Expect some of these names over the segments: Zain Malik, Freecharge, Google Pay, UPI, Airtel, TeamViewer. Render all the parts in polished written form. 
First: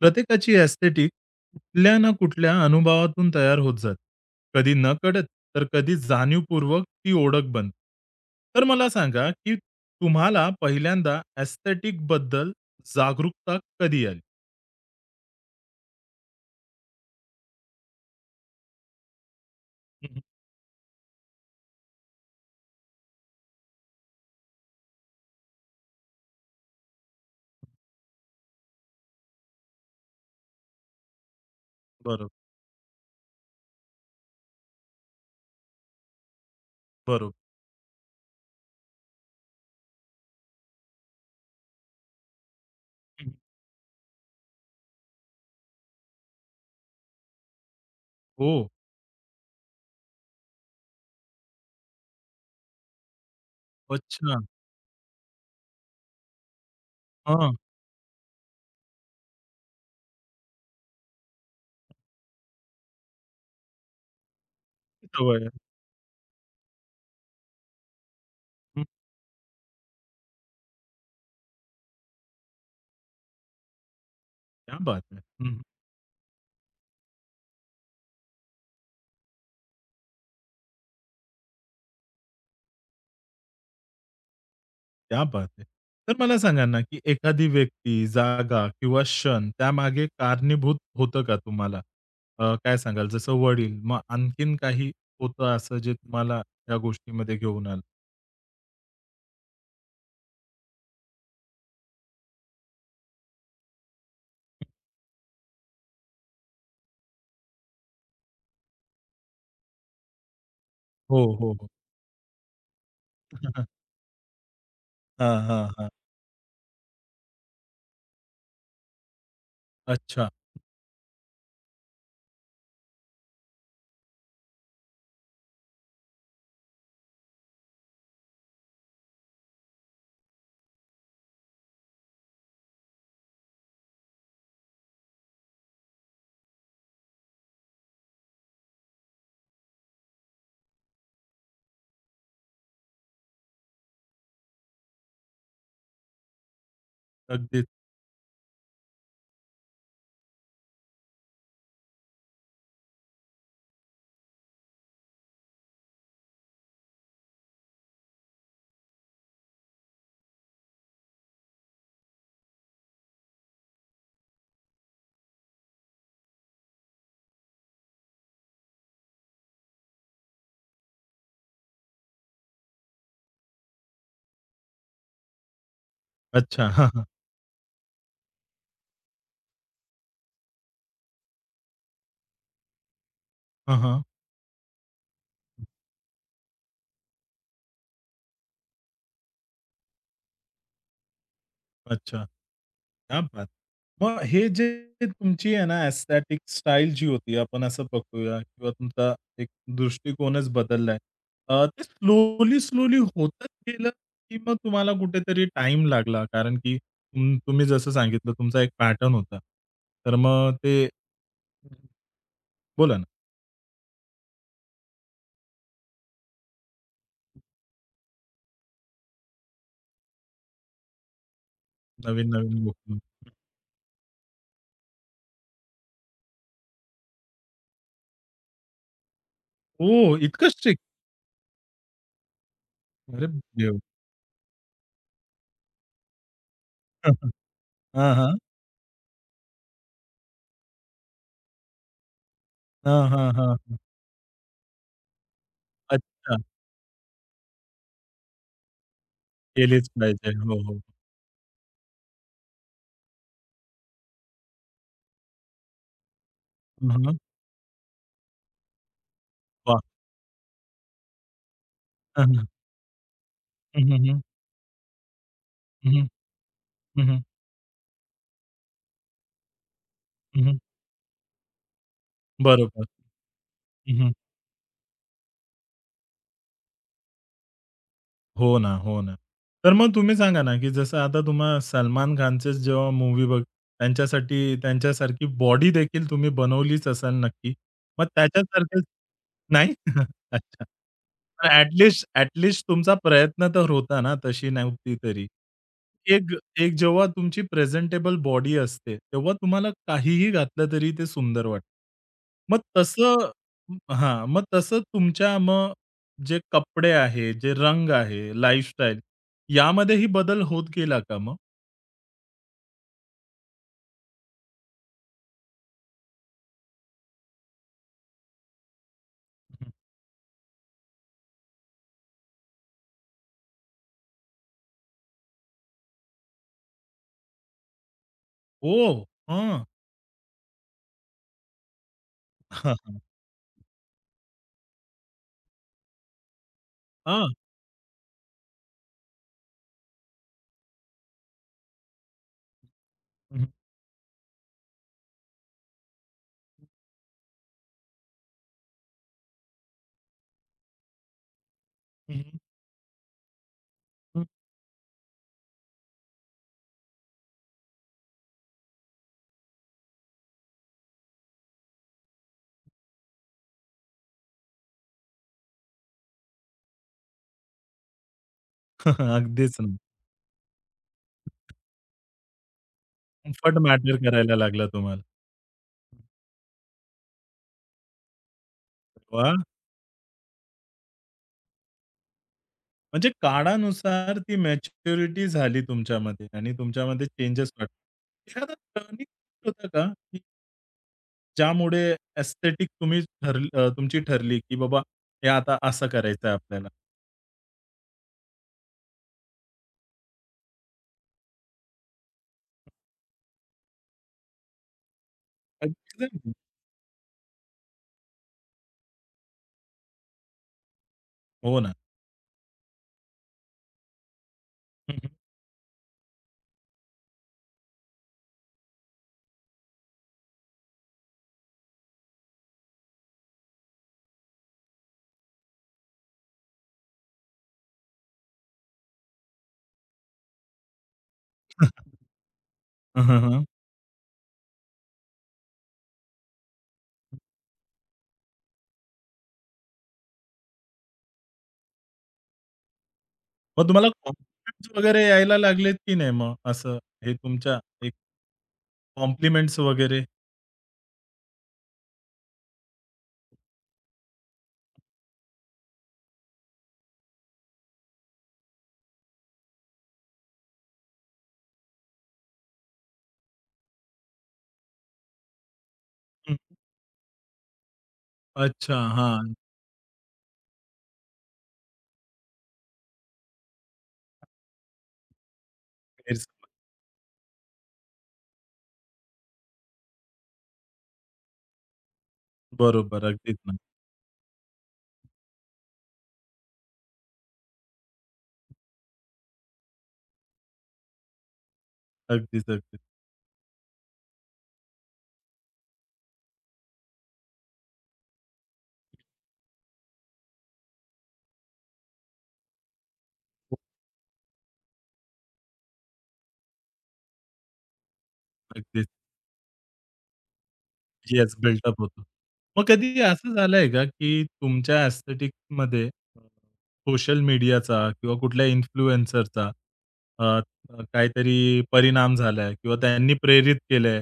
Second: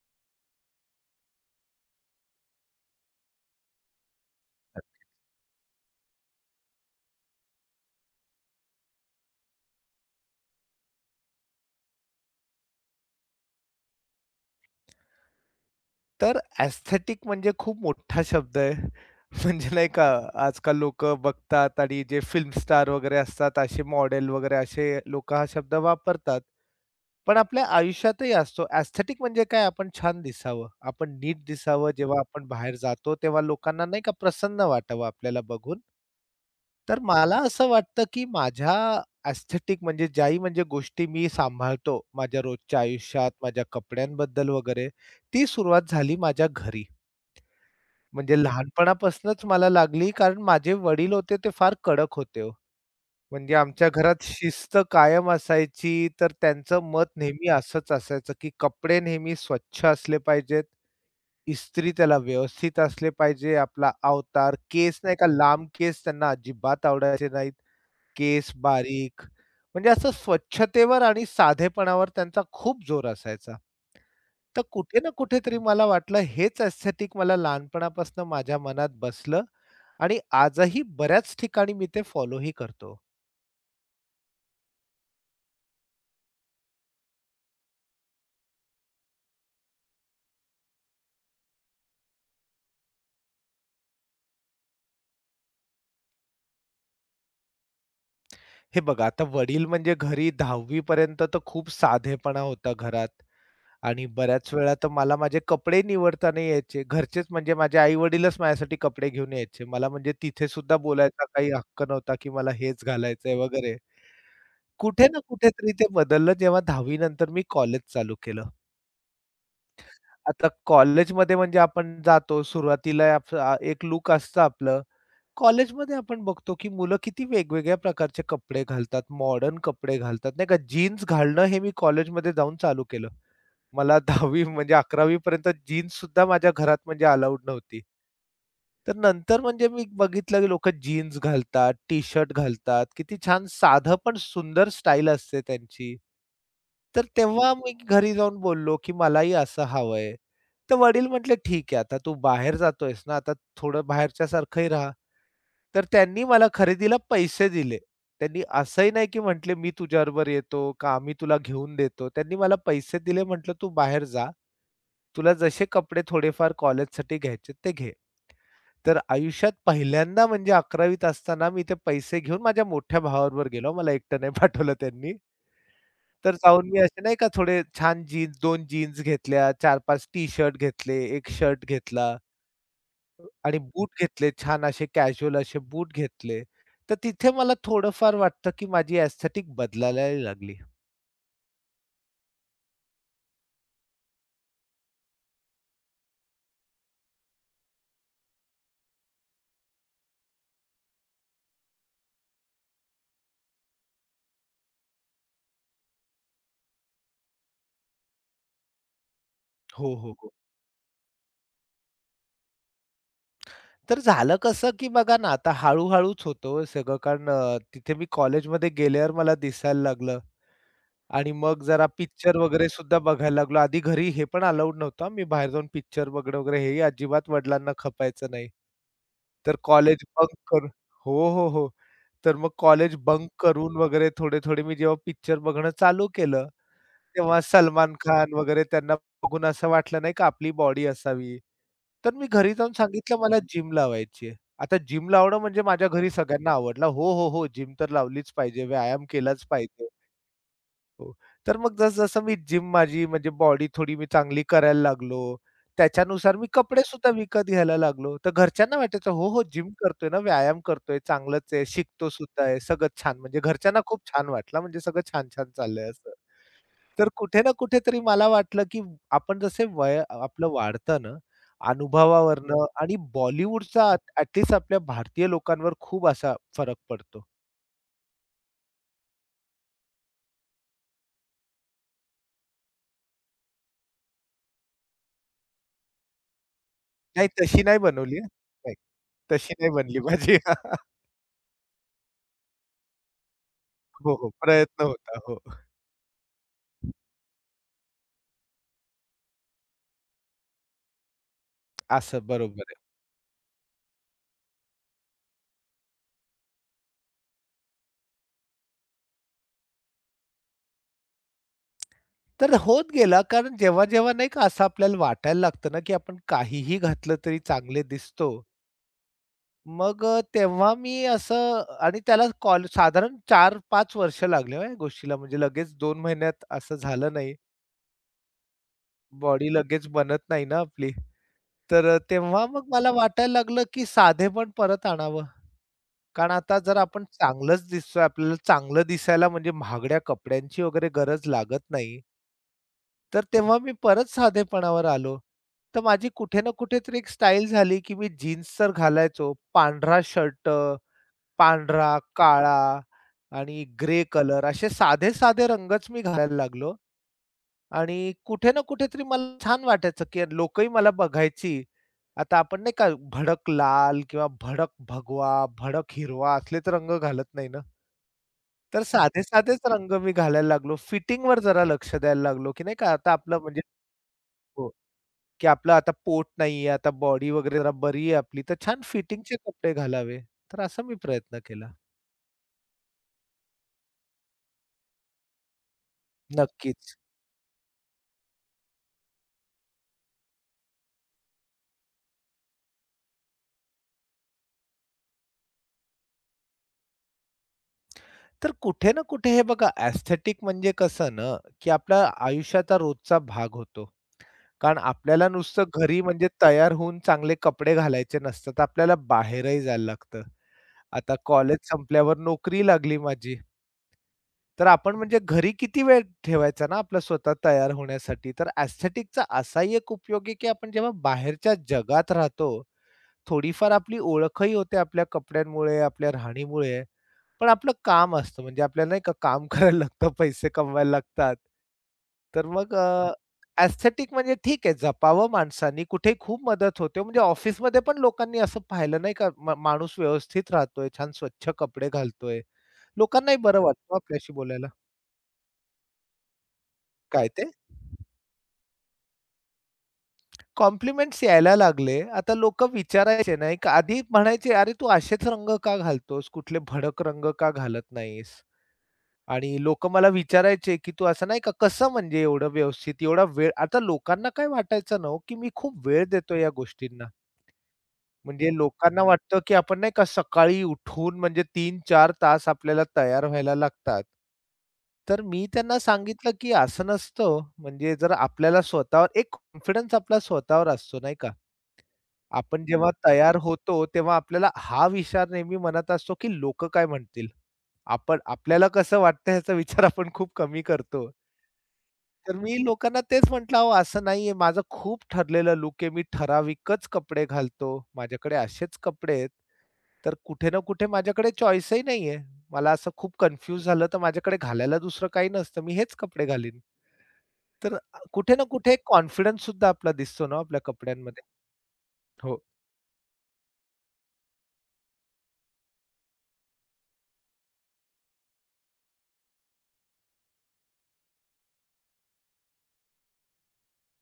प्रत्येकाची एस्थेटिक कुठल्या ना कुठल्या अनुभवातून तयार होत जाते. कधी नकळत, तर कधी जाणीवपूर्वक ती ओळख बनते. तर मला सांगा, की तुम्हाला पहिल्यांदा एस्थेटिक बद्दल जागरूकता कधी आली? तर एस्थेटिक म्हणजे खूप मोठा शब्द आहे. म्हणजे नाही का हं, हं. आजकाल लोक बघतात आणि जे फिल्म स्टार वगैरे असतात, असे मॉडेल वगैरे असे लोकं हा शब्द वापरतात. पण आपल्या आयुष्यातही असतो. एस्थेटिक म्हणजे काय आपण छान दिसावं, आपण नीट दिसावं. जेव्हा बरोबर, आपण बाहेर जातो, तेव्हा लोकांना नाही का प्रसन्न वाटावं आपल्याला बघून. तर मला बरोबर. असं वाटतं, की माझ्या एस्थेटिक म्हणजे ज्याही म्हणजे गोष्टी मी सांभाळतो माझ्या रोजच्या हं, आयुष्यात, माझ्या कपड्यांबद्दल वगैरे, ती सुरुवात झाली माझ्या घरी. म्हणजे हो. लहानपणापासूनच मला लागली, कारण माझे वडील होते ते फार कडक होते हो. म्हणजे आमच्या घरात अच्छा. शिस्त कायम असायची, तर त्यांचं मत नेहमी हां. असंच असायचं, की कपडे नेहमी स्वच्छ असले पाहिजेत, इस्त्री त्याला व्यवस्थित असले पाहिजे, आपला अवतार, केस नाही का सवय आहे. लांब केस त्यांना अजिबात आवडायचे नाहीत. केस हं. बारीक, म्हणजे असं स्वच्छतेवर आणि साधेपणावर त्यांचा खूप जोर असायचा. तर क्या कुठे बात ना है! कुठेतरी मला वाटलं हेच एस्थेटिक मला लहानपणापासून माझ्या मनात बसलं आणि आजही बऱ्याच ठिकाणी मी ते फॉलोही करतो. क्या बात है! तर मला सांगा ना, की एखादी व्यक्ती, जागा किंवा क्षण त्यामागे कारणीभूत होतं का तुम्हाला? काय सांगाल? जसं वडील, मग आणखीन काही होतं असं जे तुम्हाला या गोष्टीमध्ये घेऊन आलं? हे बघा आता वडील म्हणजे घरी 10वी पर्यंत तर खूप साधेपणा होता घरात आणि बऱ्याच वेळा तर मला माझे कपडे निवडताना यायचे. घरचेच म्हणजे माझे आई-वडीलच माझ्यासाठी कपडे घेऊन यायचे. मला म्हणजे तिथे सुद्धा हो, बोलायचा काही हो, हो. हक्क नव्हता, की मला हेच घालायचंय वगैरे. कुठे ना हां, हां, कुठेतरी ते हां. बदललं जेव्हा 10वी नंतर मी कॉलेज चालू केलं. अच्छा. आता कॉलेजमध्ये म्हणजे आपण जातो सुरुवातीला एक लूक असतं आपलं. कॉलेजमध्ये आपण बघतो की मुलं किती वेगवेगळ्या प्रकारचे कपडे घालतात, मॉडर्न कपडे घालतात नाही का. जीन्स घालणं हे मी कॉलेजमध्ये जाऊन चालू केलं. मला 10वी म्हणजे 11वी पर्यंत जीन्स सुद्धा माझ्या घरात म्हणजे अलाउड नव्हती. तर नंतर म्हणजे मी बघितलं की लोकं जीन्स घालतात, टी-शर्ट घालतात. किती छान साधं पण सुंदर स्टाईल असते त्यांची. तर तेव्हा अगदीच. मी घरी जाऊन बोललो, की मलाही असं हवंय. तर वडील म्हटले, "ठीक आहे, आता तू बाहेर जातोयस ना, आता थोडं बाहेरच्यासारखंही राहा." तर त्यांनी मला खरेदीला पैसे दिले. त्यांनी असंही नाही, की म्हटले, "मी तुझ्याबरोबर येतो का आम्ही तुला घेऊन देतो." त्यांनी मला पैसे दिले, म्हटलं, "तू बाहेर जा. तुला जसे कपडे थोडेफार कॉलेजसाठी घ्यायचे ते घे." तर आयुष्यात पहिल्यांदा म्हणजे 11वीत असताना मी ते पैसे घेऊन माझ्या मोठ्या भावाबरोबर गेलो. मला एकटं नाही पाठवलं त्यांनी. तर अच्छा. जाऊन मी हां, असे हां. नाही का थोडे छान जीन्स दोन जीन्स घेतल्या, चार 5 टी-शर्ट घेतले, 1 शर्ट घेतला आणि हां, बूट हां. घेतले छान असे कॅज्युअल असे बूट घेतले. तर तिथे मला थोडंफार वाटतं, की माझी एस्थेटिक बदलायला लागली. अच्छा. क्या बात! मग हे जे तुमची आहे ना एस्थेटिक स्टाईल जी होती, आपण असं बघूया किंवा तुमचा एक दृष्टिकोनच बदललाय. ते स्लोली, स्लोली होतच गेलं, की मग तुम्हाला कुठेतरी टाइम लागला? कारण की तुम्ही जसं सांगितलं तुमचा एक पॅटर्न होता. हो, हो, तर हो. मग ते बोला ना. तर झालं कसं, की बघा ना आता हळू-हळूच होतो सगळं कारण तिथे मी कॉलेजमध्ये गेल्यावर मला दिसायला लागलं. आणि मग जरा पिक्चर नवीन-नवीन वगैरे सुद्धा गोष्टी. बघायला लागलो. आधी घरी हे पण अलाउड नव्हतं हां, मी बाहेर जाऊन पिक्चर बघणं वगैरे हेही अजिबात वडिलांना खपायचं नाही. तर कॉलेज ओह! बंक इतकं करून स्ट्रिक्ट? हो, हो, हो. तर मग कॉलेज अरे बंक करून देवा! वगैरे थोडे-थोडे मी जेव्हा पिक्चर बघणं चालू केलं, तेव्हा सलमान हां, खान हां. वगैरे त्यांना बघून असं वाटलं नाही का आपली बॉडी असावी. तर मी घरी जाऊन हां, सांगितलं हां, मला जिम हां, लावायची आहे. आता जिम लावणं म्हणजे माझ्या घरी अच्छा. सगळ्यांना आवडला. "हो, हो, हो. जिम तर लावलीच पाहिजे. व्यायाम केलाच पाहिजे." केलीच पाहिजे. हो, हो. हो. तर मग जसं मी जिम माझी म्हणजे बॉडी थोडी मी चांगली करायला लागलो, त्याच्यानुसार मी कपडे हं, सुद्धा हं. विकत घ्यायला लागलो. तर घरच्यांना वाटायचं, "हो, हो, जिम वाह! करतोय ना, व्यायाम करतोय, चांगलंच आहे, शिकतो सुद्धा आहे, सगळं छान." म्हणजे घरच्यांना हं, खूप हं. छान वाटलं, म्हणजे सगळं छान-छान चाललंय हं, हं. असं. हं, तर हं. कुठे ना कुठेतरी मला वाटलं, की आपण जसे वय हं, आपलं हं. वाढतं ना, अनुभवावरनं बरोबर. आणि बॉलिवूडचा हं, हं. ॲट आपल्या भारतीय लोकांवर खूप असा फरक पडतो. हो ना, हो ना. तर मग तुम्ही सांगा ना, की जसं आता तुम्हा सलमान खानचेच जेव्हा मूव्ही बघ त्यांच्यासाठी त्यांच्यासारखी बॉडी देखील तुम्ही बनवलीच असाल नाही, नक्की. तशी नाही मग बनवली नाही, त्याच्यासारखेच तशी नाही नाही? बनली माझी. अच्छा. तर ॲट लीस्ट तुमचा प्रयत्न तर होता ना, हो, हो. तशी प्रयत्न नव्हती होता. तरी. हो. एक एक जेव्हा तुमची प्रेझेंटेबल बॉडी असते, तेव्हा तुम्हाला काहीही घातलं तरी ते सुंदर वाटतं. असं मग बरोबर आहे. तसं हां, मग तसं तुमच्या मग जे कपडे आहे, जे रंग आहे, लाईफस्टाईल यामध्येही बदल होत गेला का मग? तर होत गेला कारण जेव्हा-जेव्हा नाही का असं आपल्याला वाटायला लागतं ना, की आपण काहीही घातलं तरी चांगले दिसतो. हं. मग तेव्हा मी असं आणि त्याला कॉल साधारण 4-5 वर्ष लागले हो या गोष्टीला म्हणजे लगेच 2 महिन्यात असं झालं नाही. ओह! बॉडी हं. लगेच बनत नाही ना आपली. तर तेव्हा मग मला वाटायला लागलं, की साधेपण परत आणावं. कारण आता जर आपण हां. चांगलंच दिसतोय, आपल्याला चांगलं दिसायला म्हणजे महागड्या कपड्यांची वगैरे गरज लागत नाही. तर हं, हं. तेव्हा मी परत साधेपणावर आलो. तर माझी कुठे ना कुठेतरी एक स्टाईल झाली, की मी जीन्स तर घालायचो. पांढरा शर्ट, पांढरा, हं, काळा आणि ग्रे कलर असे साधे-साधे रंगच मी घालायला लागलो आणि कुठे ना कुठेतरी मला छान वाटायचं, की लोकही मला बघायची. आता आपण नाही का भडक लाल किंवा भडक भगवा, भडक हिरवा असलेच रंग घालत नाही ना. तर अगदीच साधे-साधेच ना. रंग मी घालायला लागलो. फिटिंगवर जरा लक्ष द्यायला लागलो, की नाही का आता आपलं कम्फर्ट म्हणजे मॅटर करायला लागला हो. तुम्हाला. की आपलं आता पोट नाहीये, आता बॉडी वगैरे जरा बरी आहे आपली, तर छान वाह! फिटिंगचे कपडे घालावे. तर असा मी प्रयत्न केला. म्हणजे काळानुसार ती मॅच्युरिटी झाली तुमच्यामध्ये आणि नक्कीच. तुमच्यामध्ये चेंजेस वाटले. एखादा टर्निंग होता का, की ज्यामुळे एस्थेटिक तुम्ही तुमची ठरली, की बाबा हे आता असं करायचंय आपल्याला? तर कुठे ना कुठे हे बघा एस्थेटिक म्हणजे कसं ना, की आपला आयुष्याचा रोजचा भाग होतो. कारण आपल्याला नुसतं घरी म्हणजे Exactly. तयार होऊन चांगले कपडे घालायचे नसतात. आपल्याला बाहेरही जायला लागतं. आता कॉलेज हो ना. संपल्यावर नोकरी लागली माझी. तर हं, आपण हं. म्हणजे घरी किती वेळ ठेवायचा ना आपला स्वतः तयार होण्यासाठी. तर एस्थेटिकचा असाही एक उपयोग आहे, की आपण जेव्हा बाहेरच्या जगात राहतो, थोडीफार आपली ओळखही होते आपल्या कपड्यांमुळे, आपल्या राहणीमुळे. पण आपलं काम असतं म्हणजे आपल्याला नाही का काम करायला लागतं, पैसे कमवायला लागतात. तर मग हं, हं, हं. एस्थेटिक म्हणजे ठीक आहे जपावं माणसांनी, कुठे खूप मदत होते. म्हणजे ऑफिसमध्ये पण लोकांनी असं पाहिलं नाही का माणूस व्यवस्थित राहतोय, छान स्वच्छ कपडे घालतोय. लोकांनाही बरं मग वाटतं तुम्हाला हो आपल्याशी बोलायला. कॉम्प्लिमेंट्स वगैरे यायला लागलेत की नाही मग असं हे काय ते? तुमच्या एक कॉम्प्लिमेंट्स वगैरे? कॉम्प्लिमेंट्स यायला लागले. आता लोकं विचारायचे नाही का आधी म्हणायचे, "अरे तू असेच रंग का घालतोस? कुठले भडक रंग का घालत नाहीस?" आणि लोकं मला विचारायचे, की "तू असं नाही का कसं म्हणजे एवढं व्यवस्थित एवढा वेळ?" आता लोकांना काय वाटायचं ना हो, की मी खूप वेळ हं. देतोय या गोष्टींना. म्हणजे अच्छा. लोकांना हां. वाटतं, की आपण नाही का सकाळी उठून म्हणजे 3-4 तास आपल्याला तयार व्हायला लागतात. तर मी त्यांना गैरसमज. सांगितलं, की असं नसतं. म्हणजे जर आपल्याला स्वतःवर एक कॉन्फिडन्स आपला स्वतःवर असतो नाही का? आपण जेव्हा बरोबर. अगदीच तयार ना. होतो, तेव्हा आपल्याला हा विचार नेहमी मनात असतो, की लोक काय म्हणतील? आपण आपल्याला कसं वाटतं ह्याचा विचार आपण खूप कमी करतो. तर अगदीच, मी अगदीच. लोकांना तेच म्हटलं, "अहो असं नाहीये, माझं खूप ठरलेलं लूक आहे. मी ठराविकच कपडे घालतो. माझ्याकडे असेच कपडे आहेत. तर कुठे ना कुठे माझ्याकडे चॉईसही नाहीये. मला असं खूप हो, कन्फ्यूज झालं, तर माझ्याकडे घालायला दुसरं काही नसतं. मी हेच कपडे घालीन." तर कुठे ना कुठे अगदीच. कॉन्फिडन्स सुद्धा आपला दिसतो ना, आपल्या कपड्यांमध्ये. येस, बिल्डअप होतो. हो. मग कधी असं झालंय का, की तुमच्या एस्थेटिक्समध्ये अ, सोशल मीडियाचा किंवा कुठल्या इन्फ्लुएन्सरचा अ, अ, काहीतरी परिणाम झालाय किंवा त्यांनी प्रेरित केलंय?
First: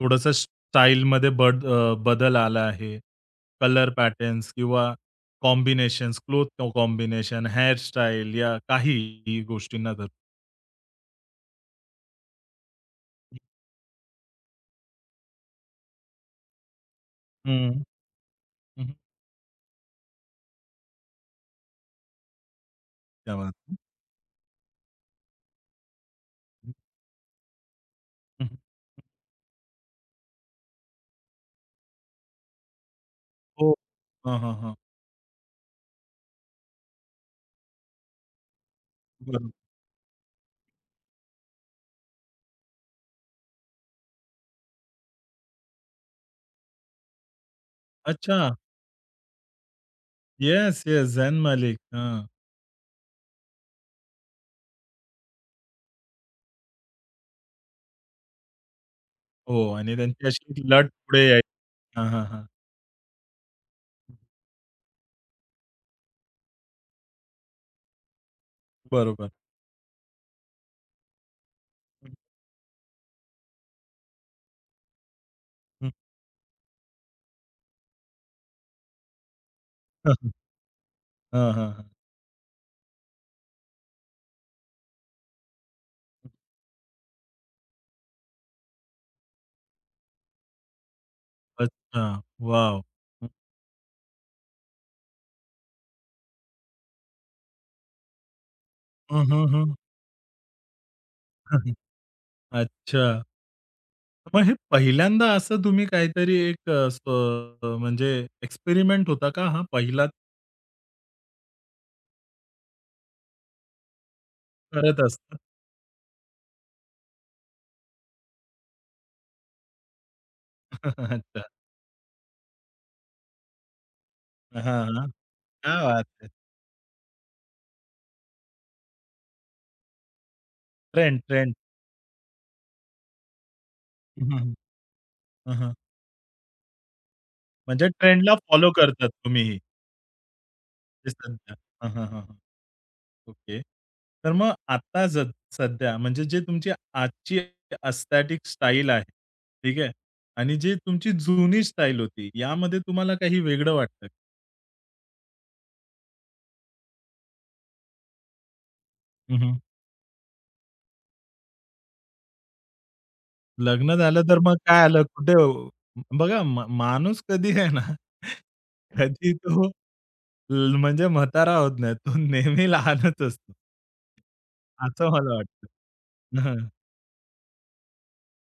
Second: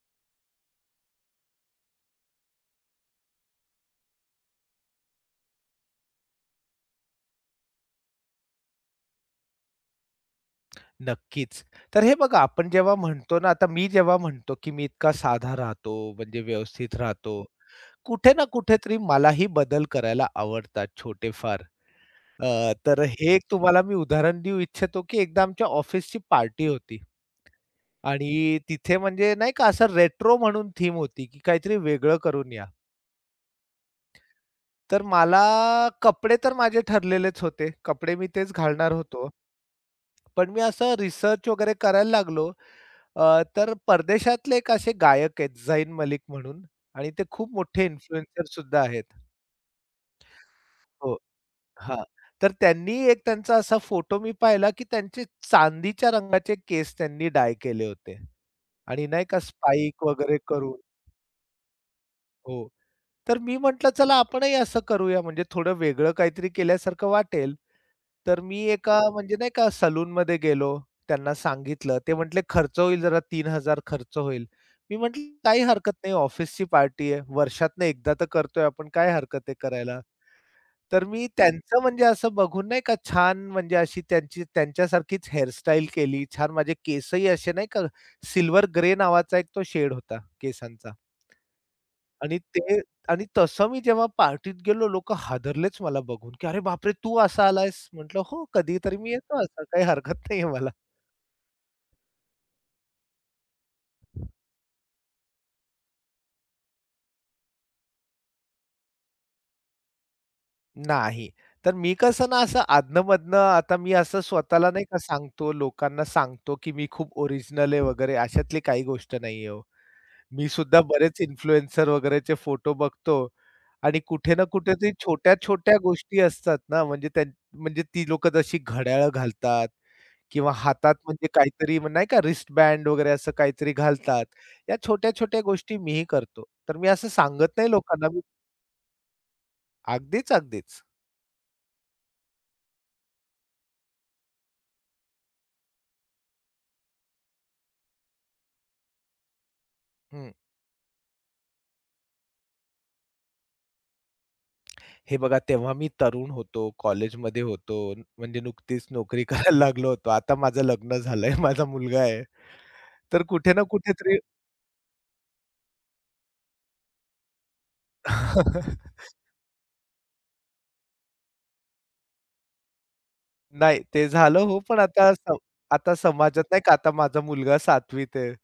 थोडंसं स्टाईलमध्ये बदल आला आहे. कलर पॅटर्न्स किंवा कॉम्बिनेशन्स, क्लोथ कॉम्बिनेशन, हेअरस्टाईल या काही गोष्टींना धरून. नक्कीच. तर हे बघा आपण जेव्हा म्हणतो ना, आता मी जेव्हा म्हणतो, की मी इतका साधा राहतो, म्हणजे व्यवस्थित राहतो. हं, कुठे ना हं, कुठेतरी मलाही बदल करायला आवडतात छोटेफार. तर हे क्या एक बात है! तुम्हाला मी उदाहरण देऊ इच्छितो, की एकदा आमच्या ऑफिसची पार्टी होती हं, आणि तिथे म्हणजे नाही का असं रेट्रो म्हणून थीम होती, की काहीतरी वेगळं करून या. हो. हां, हां, हां. तर मला कपडे तर माझे ठरलेलेच होते. कपडे मी तेच घालणार होतो. बरोबर. पण मी असं रिसर्च वगैरे करायला लागलो. तर परदेशातले एक असे गायक आहेत झैन मलिक म्हणून आणि ते खूप मोठे अच्छा. इन्फ्लुएन्सर सुद्धा आहेत. Yes, yes. हो. झैन मालिक. हां. हां. तर त्यांनी एक त्यांचा असा फोटो मी पाहिला, की त्यांचे चांदीच्या रंगाचे केस त्यांनी डाय केले होते आणि नाही का हो आणि स्पाइक त्यांची वगैरे अशी करून लट पुढे यायची. हां, हां, हां. हो. तर मी म्हटलं चला आपणही असं करूया म्हणजे थोडं वेगळं काहीतरी केल्यासारखं वाटेल. तर मी एका बरोबर. म्हणजे नाही का सलूनमध्ये गेलो. त्यांना सांगितलं. हं, ते म्हटले खर्च होईल जरा 3,000 खर्च होईल. मी म्हटलं काही हं. हरकत नाही ऑफिसची पार्टी आहे. वर्षातनं एकदा तर करतोय आपण काय हरकत आहे करायला. हां, हां. तर मी हां, हां, त्यांचं हां. म्हणजे असं बघून नाही का छान म्हणजे अशी त्यांची त्यांच्यासारखीच हेअरस्टाईल केली. छान माझे केसही असे नाही का सिल्व्हर ग्रे नावाचा एक तो शेड होता केसांचा. अच्छा. आणि ते वॉव! आणि तसं मी जेव्हा पार्टीत गेलो, लोकं हादरलेच मला बघून, की "अरे बापरे! तू असा आलायस?" म्हटलं, "हो, कधीतरी मी हं, येतो हं, असा, हं. काही हरकत नाहीये मला." अच्छा. मग हे पहिल्यांदा असं तुम्ही काहीतरी एक अ, स म्हणजे एक्सपेरिमेंट होता का हा पहिलाच नाही. तर मी कसं ना असं अधनं-मधनं आता मी असं स्वतःला नाही का करत असता? सांगतो, लोकांना सांगतो, की मी खूप ओरिजिनल आहे वगैरे अशातली काही गोष्ट नाहीये हो. मी सुद्धा बरेच अच्छा. इन्फ्लुएन्सर वगैरेचे फोटो बघतो आणि कुठे ना हां, कुठेतरी हां. छोट्या-छोट्या क्या बात गोष्टी है! असतात ना, म्हणजे म्हणजे ती लोकं जशी घड्याळं घालतात किंवा हातात ट्रेंड, म्हणजे ट्रेंड. काहीतरी नाही का रिस्टबँड वगैरे असं काहीतरी घालतात. हं, हं, हं. या छोट्या-छोट्या हं, हं. गोष्टी मीही करतो. तर मी असं सांगत नाही म्हणजे लोकांना मी ट्रेंडला फॉलो करतात तुम्हीही. अगदीच, अगदीच. ते सध्या. हां, हां, हां, हां. ओके. तर मग आता सध्या म्हणजे जे तुमची आजची एस्थेटिक स्टाईल आहे, ठीक आहे? हं. आणि जी तुमची जुनी स्टाईल होती, यामध्ये तुम्हाला काही वेगळं वाटतं? हे बघा तेव्हा मी तरुण होतो, कॉलेजमध्ये होतो, म्हणजे नुकतीच नोकरी हं, हं. करायला लागलो होतो. आता माझं लग्न झालंय, माझा मुलगा आहे. तर कुठे ना लग्न कुठेतरी झालं तर मग काय आलं कुठे हो बघा माणूस कधी आहे ना, कधी तो म्हणजे म्हातारा होत नाही. तो नेहमी लहानच असतो. नाही ते झालं हो, पण असं आता मला वाटतं. आता समाजात नाही का आता माझा मुलगा 7वीत आहे.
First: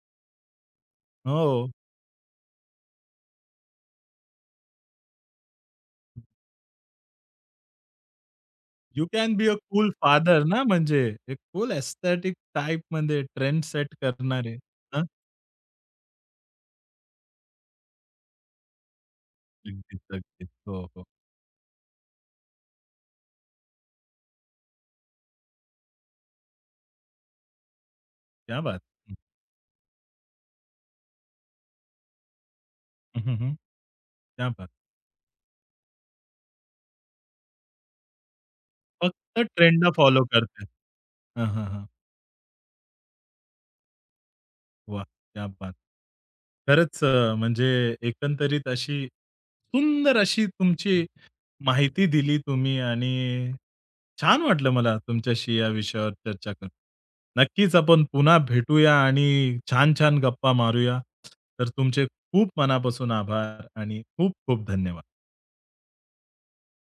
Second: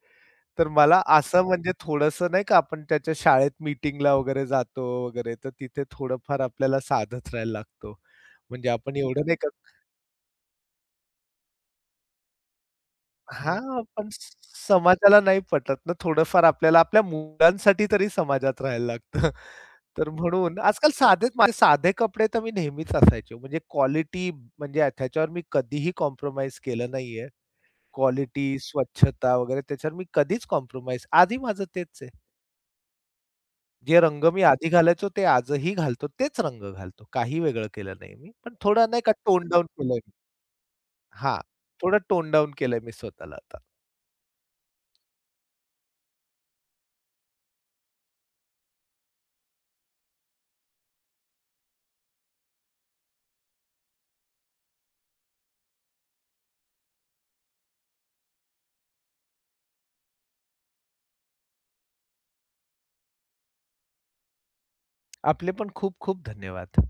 तर मला असं हो. म्हणजे थोडंसं नाही का आपण त्याच्या शाळेत मीटिंगला वगैरे जातो वगैरे, तर तिथे थोडंफार आपल्याला साधत राहायला लागतो. म्हणजे आपण यू एवढं कॅन नाही बी का अ कूल फादर ना, म्हणजे एक कूल एस्थेटिक टाइपमध्ये ट्रेंड हां, सेट पण करणारे. हां, समाजाला नाही पटत ना, थोडंफार आपल्याला आपल्या मुलांसाठी तरी समाजात राहायला लागतं. अगदीच, तर अगदीच. म्हणून हो, आजकाल हो. साधेच माझे साधे कपडे तर मी नेहमीच असायचे. म्हणजे क्वालिटी म्हणजे त्याच्यावर मी कधीही कॉम्प्रोमाईज केलं नाहीये. क्वालिटी, क्या बात! स्वच्छता वगैरे त्याच्यावर मी कधीच कॉम्प्रोमाईज आजही माझं तेच आहे. हं, हं, हं. जे रंग मी क्या आधी बात! घालायचो ते आजही घालतो. तेच रंग घालतो. काही वेगळं केलं नाही मी. पण थोडं नाही का फक्त टोन डाउन ट्रेंडला केलंय मी. फॉलो करते हां, हां, हां, हां. थोडं टोन डाउन केलंय मी स्वतःला आता. वाह! क्या बात! खरंच म्हणजे एकंदरीत अशी सुंदर अशी तुमची माहिती दिली तुम्ही आणि छान वाटलं मला तुमच्याशी या विषयावर चर्चा करून. नक्कीच आपण पुन्हा भेटूया आणि छान-छान गप्पा मारूया. तर तुमचे खूप मनापासून आभार आणि खूप-खूप धन्यवाद. आपले पण खूप खूप धन्यवाद.